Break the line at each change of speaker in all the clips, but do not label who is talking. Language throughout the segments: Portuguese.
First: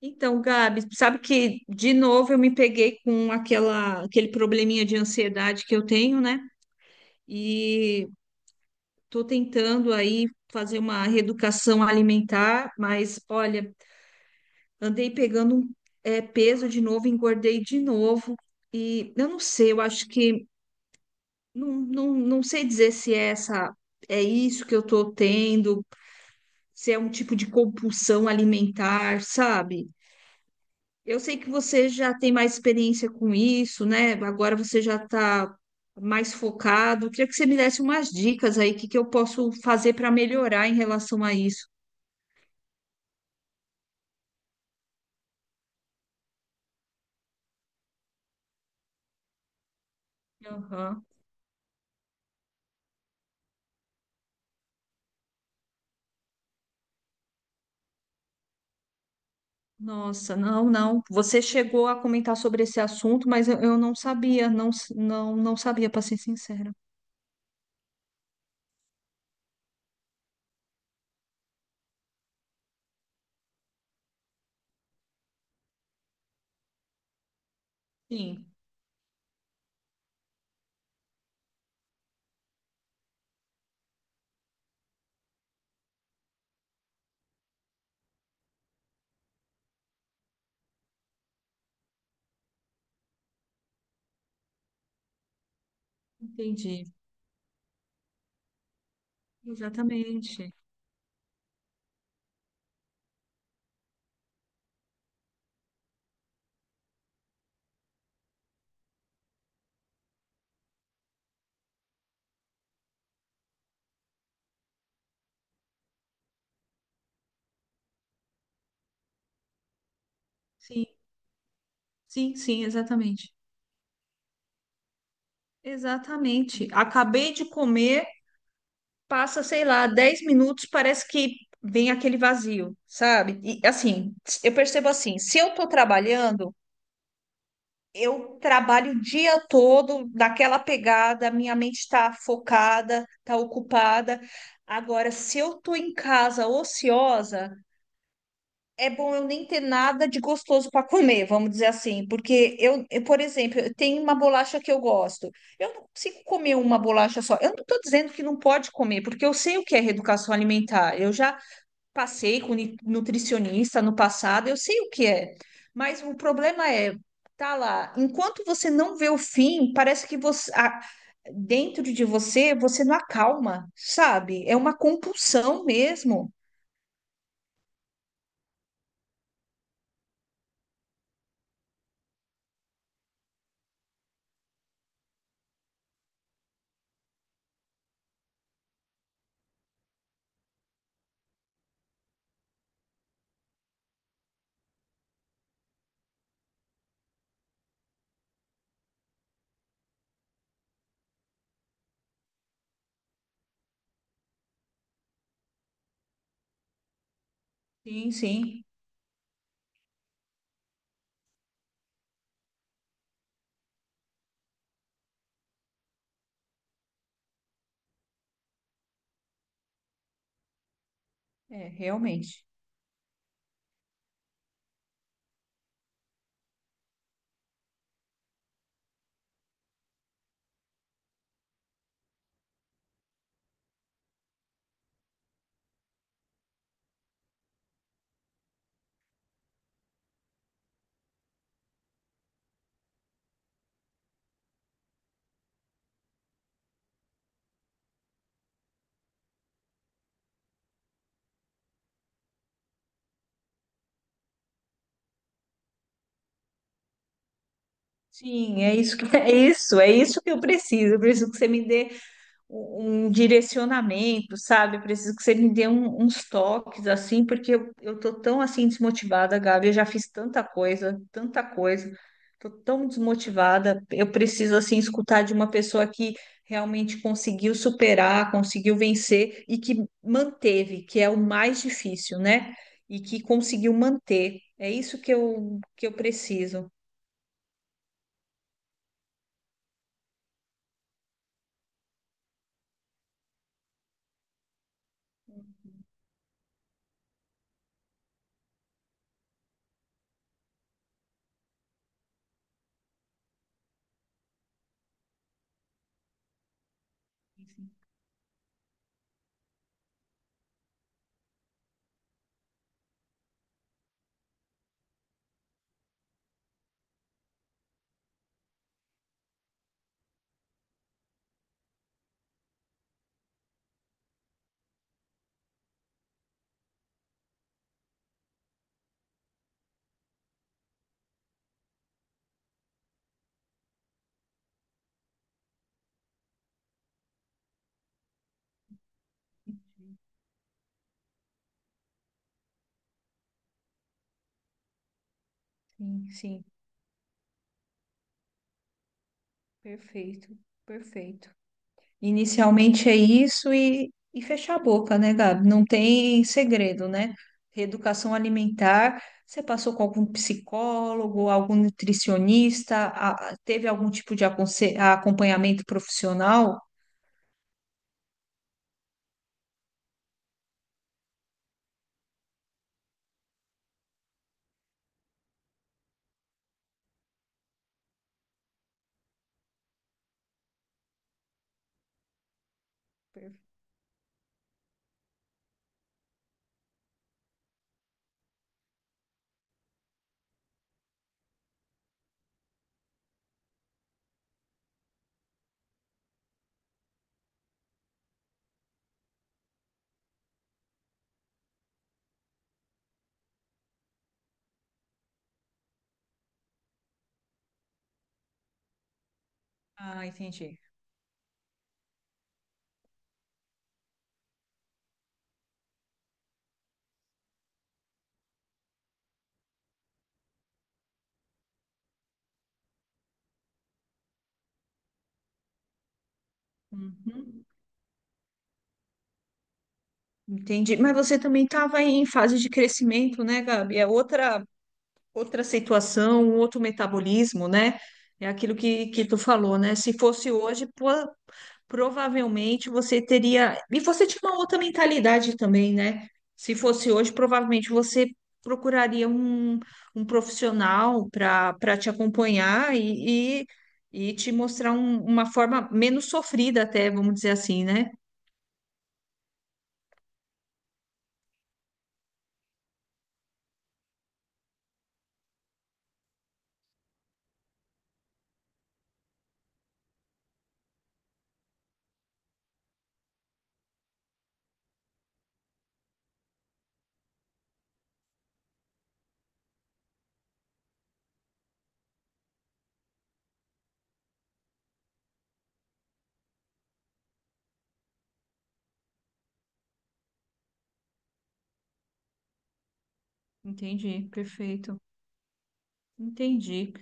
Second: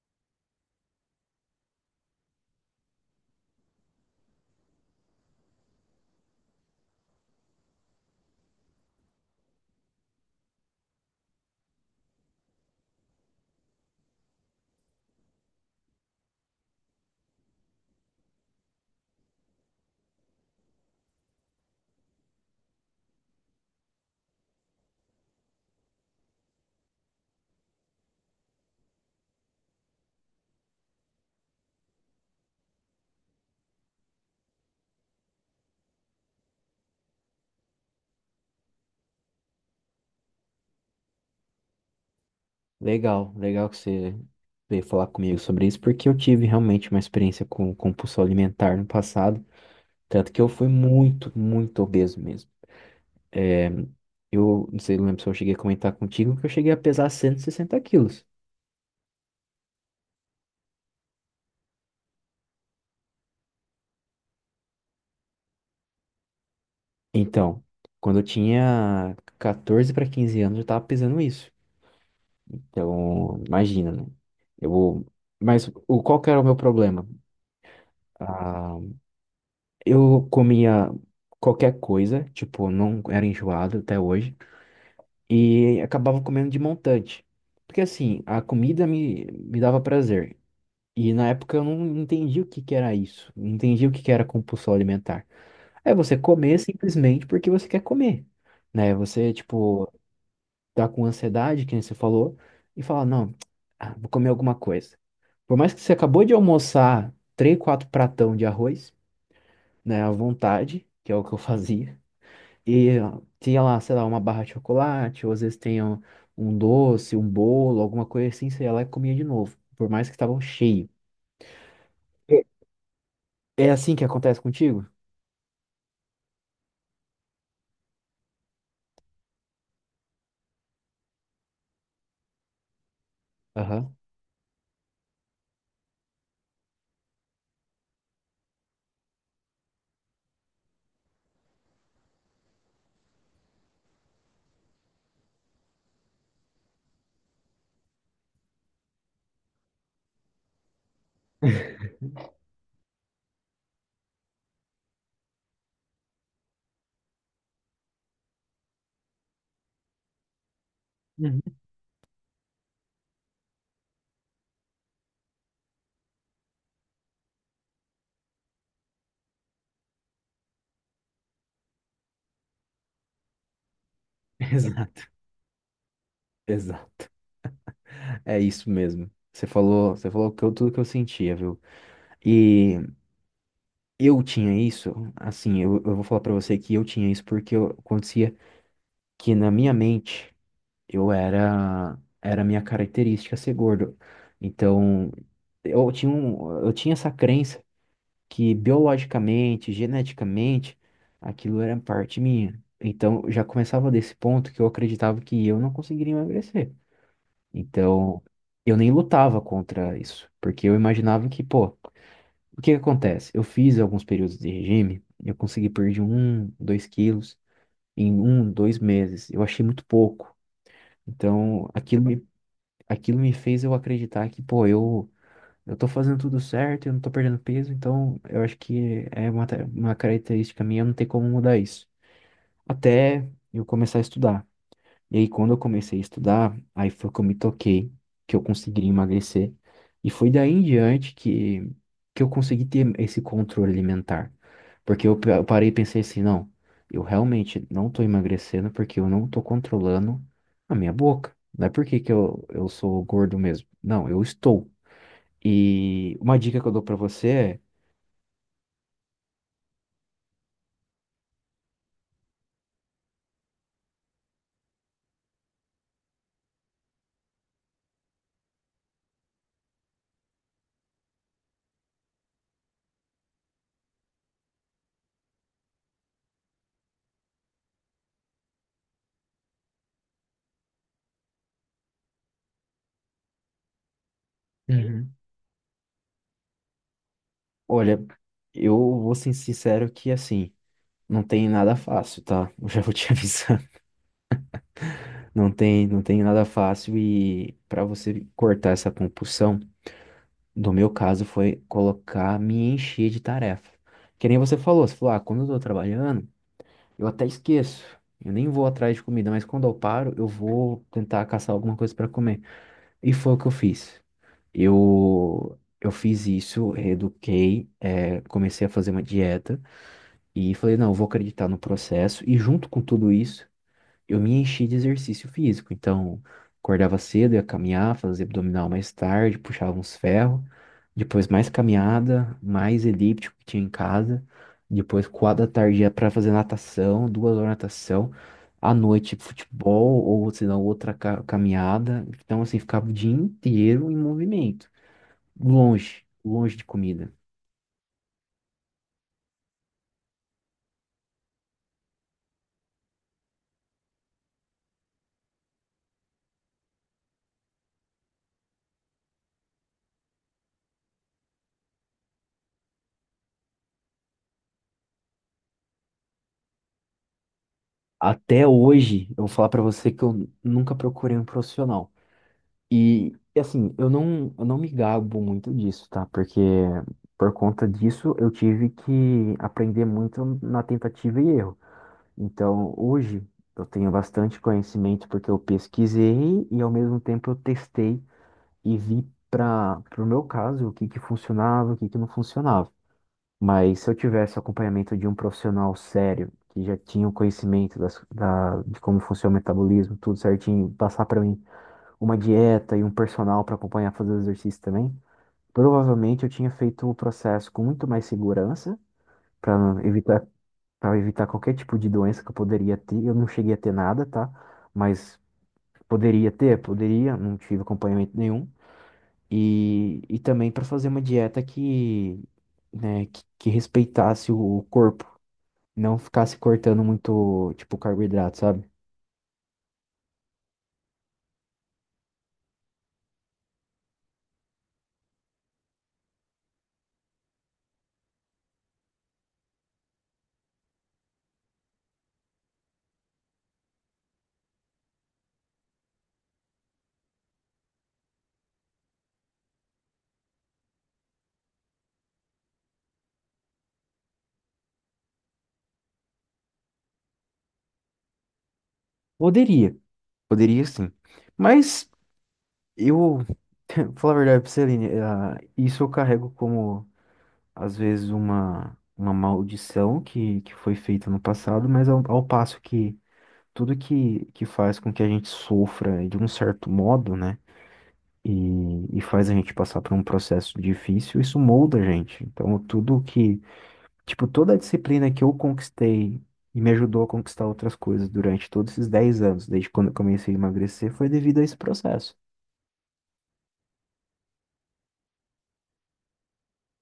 Então, Gabi, sabe que de novo eu me peguei com aquele probleminha de ansiedade que eu tenho, né? E tô tentando aí fazer uma reeducação alimentar, mas olha, andei pegando um, peso de novo, engordei de novo. E eu não sei, eu acho que não sei dizer se é isso que eu tô tendo, se é um tipo de compulsão alimentar, sabe? Eu sei que você já tem mais experiência com isso, né? Agora você já está mais focado. Queria que você me desse umas dicas aí, o que que eu posso fazer para melhorar em relação a isso.
Legal, legal que você veio falar comigo sobre isso, porque eu tive realmente uma experiência com compulsão alimentar no passado, tanto que eu fui
Aham.
muito, muito obeso mesmo. É, eu não sei, lembro se eu cheguei a comentar contigo que eu cheguei a pesar 160 quilos.
Nossa, não, não. Você chegou a comentar sobre esse assunto, mas eu não sabia, não, não sabia, para ser sincera.
Então, quando eu tinha 14 para 15 anos, eu tava pesando isso. Então, imagina, né? Eu, mas qual que era o meu problema?
Sim,
Ah, eu comia qualquer coisa, tipo, não era enjoado até hoje. E acabava comendo de montante. Porque assim, a comida me dava prazer. E na época eu não entendi o que que era isso. Não entendi o que que era compulsão alimentar. É você comer
entendi.
simplesmente porque você quer comer, né? Você, tipo,
Exatamente.
tá com ansiedade, que nem você falou, e fala, não, ah, vou comer alguma coisa. Por mais que você acabou de almoçar três, quatro pratão de arroz, né, à vontade, que é o que eu fazia, e tinha lá, sei lá, uma barra de chocolate, ou às vezes tem um doce, um bolo, alguma coisa assim, você ia lá e comia de novo, por mais que estavam
Sim,
cheio.
sim,
É.
sim, exatamente.
É assim que acontece contigo?
Exatamente. Acabei de comer. Passa, sei lá, 10 minutos, parece que vem aquele vazio, sabe? E
Aham. Uhum.
assim, eu percebo assim, se eu tô trabalhando, eu trabalho o dia todo naquela pegada, minha mente tá focada, tá ocupada. Agora, se eu tô em casa ociosa, é bom eu nem ter nada de gostoso para comer, vamos dizer assim, porque por exemplo, eu tenho uma bolacha que eu gosto. Eu não consigo comer uma bolacha só. Eu não estou dizendo que não pode comer, porque eu sei o que é reeducação alimentar. Eu já passei com nutricionista no passado, eu sei o que é. Mas o problema é, tá lá, enquanto você não vê o fim, parece que você, dentro de você, você não acalma, sabe? É uma
Exato,
compulsão mesmo.
exato. É isso mesmo. Você falou que eu, tudo que eu sentia, viu? E eu tinha isso, assim, eu vou falar pra você que eu tinha isso porque eu acontecia que na minha mente eu era a minha característica ser gordo. Então, eu tinha um, eu tinha essa crença que biologicamente, geneticamente, aquilo era parte minha. Então, já começava desse ponto que eu acreditava que eu não conseguiria emagrecer.
Sim,
Então,
sim,
eu nem lutava contra isso, porque eu imaginava que, pô, o que que acontece? Eu fiz alguns períodos de regime, eu consegui perder um, dois quilos em um, dois meses. Eu achei muito pouco.
é,
Então, aquilo me,
realmente.
aquilo me fez eu acreditar que, pô, eu tô fazendo tudo certo, eu não tô perdendo peso, então eu acho que é uma, uma característica minha, não tem como mudar isso. Até eu começar a estudar. E aí, quando eu comecei a estudar, aí foi que eu me toquei, que eu consegui emagrecer. E foi daí em diante que eu consegui ter esse controle alimentar. Porque eu parei e pensei assim, não, eu realmente não tô emagrecendo porque eu não tô controlando a minha boca. Não é porque que eu sou gordo mesmo. Não, eu estou. E uma dica que eu dou pra você
Sim, é isso que é isso que eu preciso. Eu preciso que você me dê um direcionamento, sabe? Eu preciso que você me dê uns toques assim, porque eu tô tão assim desmotivada, Gabi. Eu já fiz tanta coisa, tanta coisa. Tô tão desmotivada. Eu preciso assim escutar de uma pessoa que realmente conseguiu superar, conseguiu vencer e que manteve, que é o mais difícil, né? E que conseguiu manter. É
é.
isso
Uhum.
que eu preciso.
Olha, eu vou ser sincero que assim, não tem nada fácil, tá? Eu já vou te avisar. Não tem nada fácil e pra você cortar essa compulsão, no meu caso foi colocar, me encher de tarefa. Que nem você falou, você falou, ah, quando eu tô trabalhando, eu até esqueço. Eu nem vou atrás de comida, mas quando eu paro, eu vou tentar caçar alguma coisa pra comer. E foi o que eu fiz. Eu fiz isso, reeduquei, comecei a fazer uma dieta e falei, não, eu vou acreditar no processo. E junto com tudo isso, eu me enchi de exercício físico. Então, acordava cedo, ia caminhar, fazia abdominal mais tarde, puxava uns ferros. Depois mais caminhada, mais elíptico que tinha em casa. Depois, quatro da tarde, ia para fazer natação, 2 horas de natação. À noite, futebol ou, se não, outra caminhada. Então, assim, ficava o dia inteiro em movimento. Longe,
Sim, sim.
longe de comida.
Perfeito, perfeito. Inicialmente é isso e fechar a boca, né, Gabi? Não tem segredo, né? Reeducação alimentar, você passou com algum psicólogo, algum nutricionista, teve algum tipo de acompanhamento profissional?
Até hoje, eu vou falar pra você que eu nunca procurei um profissional. E assim, eu não me gabo muito disso, tá? Porque por conta disso, eu tive que aprender muito na tentativa e erro. Então, hoje,
Per-
eu tenho bastante conhecimento porque eu pesquisei e, ao mesmo tempo, eu testei e vi para o meu caso o que que funcionava, o que que não funcionava. Mas se eu tivesse o acompanhamento de um profissional sério, que já tinha o conhecimento de como funciona o metabolismo, tudo certinho, passar para mim uma dieta e um personal para acompanhar fazer o exercício também, provavelmente eu tinha feito o processo com muito mais segurança para
Ah,
evitar,
entendi.
para evitar qualquer tipo de doença que eu poderia ter. Eu não cheguei a ter nada, tá? Mas poderia ter, poderia, não tive acompanhamento nenhum. E também para fazer uma dieta que, né, que respeitasse o corpo. Não ficasse cortando
Uhum,
muito, tipo, carboidrato, sabe?
entendi. Mas você também estava em fase de crescimento, né, Gabi? Outra situação, um outro metabolismo, né? É aquilo que tu falou, né? Se fosse hoje, pô, provavelmente você teria. E você tinha uma outra mentalidade também, né? Se fosse hoje, provavelmente você procuraria um profissional para te acompanhar e te mostrar uma forma menos sofrida, até, vamos dizer assim, né?
Poderia, poderia sim. Mas eu, falar a verdade pra você, Aline, ah, isso eu carrego como, às vezes, uma maldição que foi feita no passado, mas ao passo que tudo que faz com que a gente sofra de um certo modo, né? E faz a gente passar por um processo difícil, isso molda a gente. Então, tudo que tipo, toda a disciplina que eu conquistei e me ajudou a conquistar outras coisas durante todos esses 10 anos, desde quando eu comecei a emagrecer, foi devido a esse processo.
Entendi, perfeito. Entendi.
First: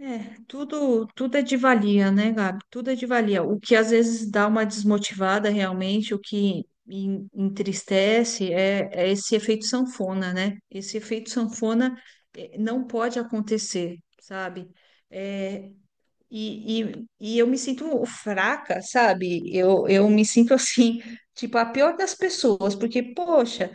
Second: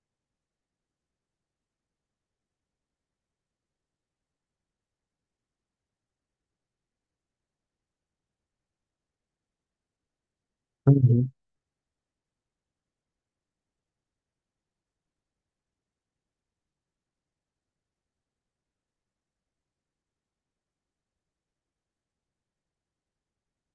É, tudo é de valia, né, Gabi? Tudo é de valia. O que às vezes dá uma desmotivada realmente, o que entristece é, é esse efeito sanfona, né? Esse efeito
Uhum,
sanfona não pode acontecer, sabe? É, e eu me sinto fraca, sabe? Eu me sinto assim, tipo, a pior das pessoas, porque, poxa.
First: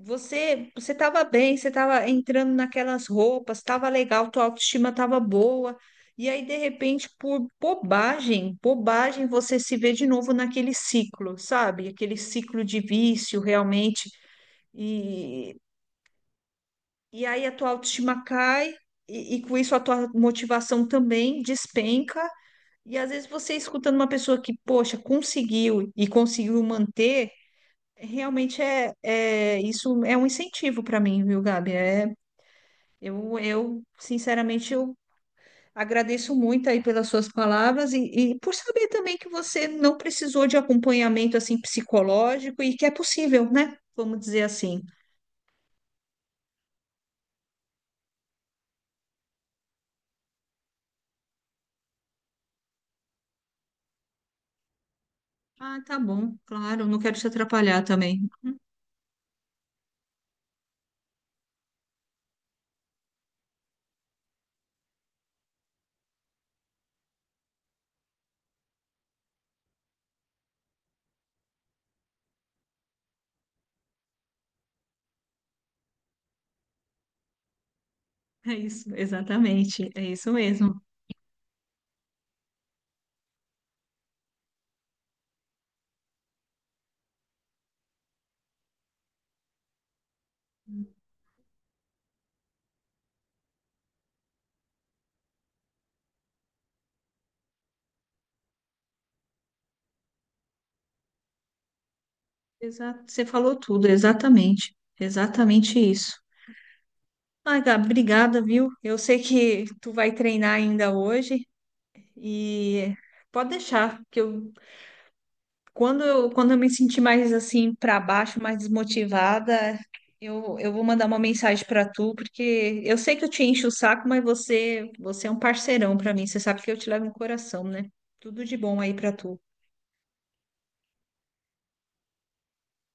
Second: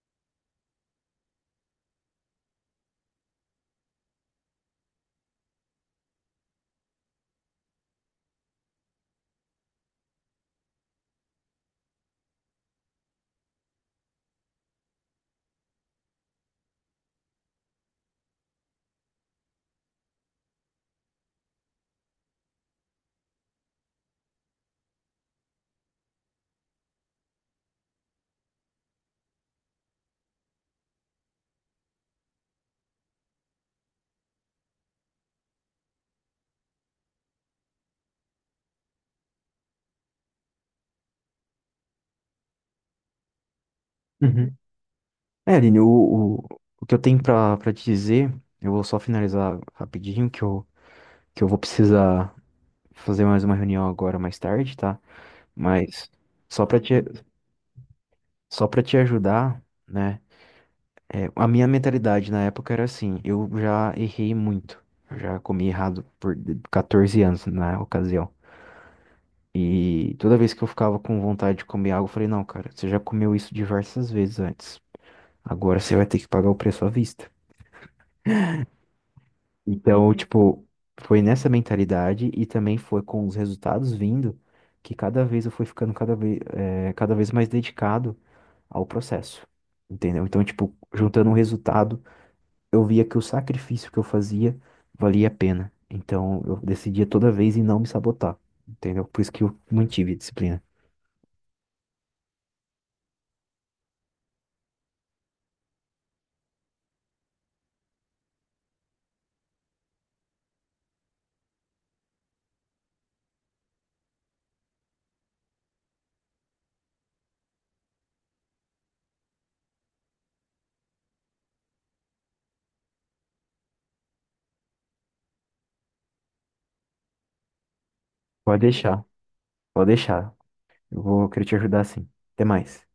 Você estava bem, você estava entrando naquelas roupas, estava legal, tua autoestima estava boa. E aí, de repente, por bobagem, bobagem, você se vê de novo naquele ciclo, sabe? Aquele ciclo de vício, realmente. E, e aí a tua autoestima cai, e com isso a tua motivação também despenca. E às vezes você escutando uma pessoa que, poxa, conseguiu e conseguiu manter. Realmente é, é isso é um incentivo para mim, viu, Gabi? Eu, sinceramente, eu agradeço muito aí pelas suas palavras e por saber também que você não precisou de acompanhamento assim psicológico e que é possível, né? Vamos dizer
uhum.
assim.
É, Aline, o que eu tenho pra te dizer, eu vou só finalizar rapidinho, que eu vou precisar fazer mais uma reunião agora mais tarde, tá?
Ah, tá
Mas
bom,
só pra
claro,
te,
não quero te atrapalhar também.
só para te ajudar, né? É, a minha mentalidade na época era assim, eu já errei muito, eu já comi errado por 14 anos na ocasião. E toda vez que eu ficava com vontade de comer algo, eu falei, não, cara, você já comeu isso diversas vezes antes. Agora você vai ter que pagar o preço à vista.
É isso, exatamente, é
Então,
isso
tipo,
mesmo.
foi nessa mentalidade e também foi com os resultados vindo que cada vez eu fui ficando cada vez mais dedicado ao processo. Entendeu? Então, tipo, juntando o resultado, eu via que o sacrifício que eu fazia valia a pena. Então, eu decidia toda vez em não me sabotar. Entendeu? Por isso que eu mantive a disciplina.
Exato, você falou tudo, exatamente, exatamente isso. Ah, Gabi, obrigada, viu? Eu sei que tu vai treinar ainda hoje e pode deixar. Que eu Quando eu, quando eu me sentir mais assim para baixo, mais desmotivada, eu vou mandar uma mensagem para tu, porque eu sei que eu te encho o saco, mas você é um parceirão para mim. Você sabe que eu te levo no coração, né? Tudo de
Pode
bom aí
deixar,
para tu.
pode deixar. Eu vou querer te ajudar sim. Até mais.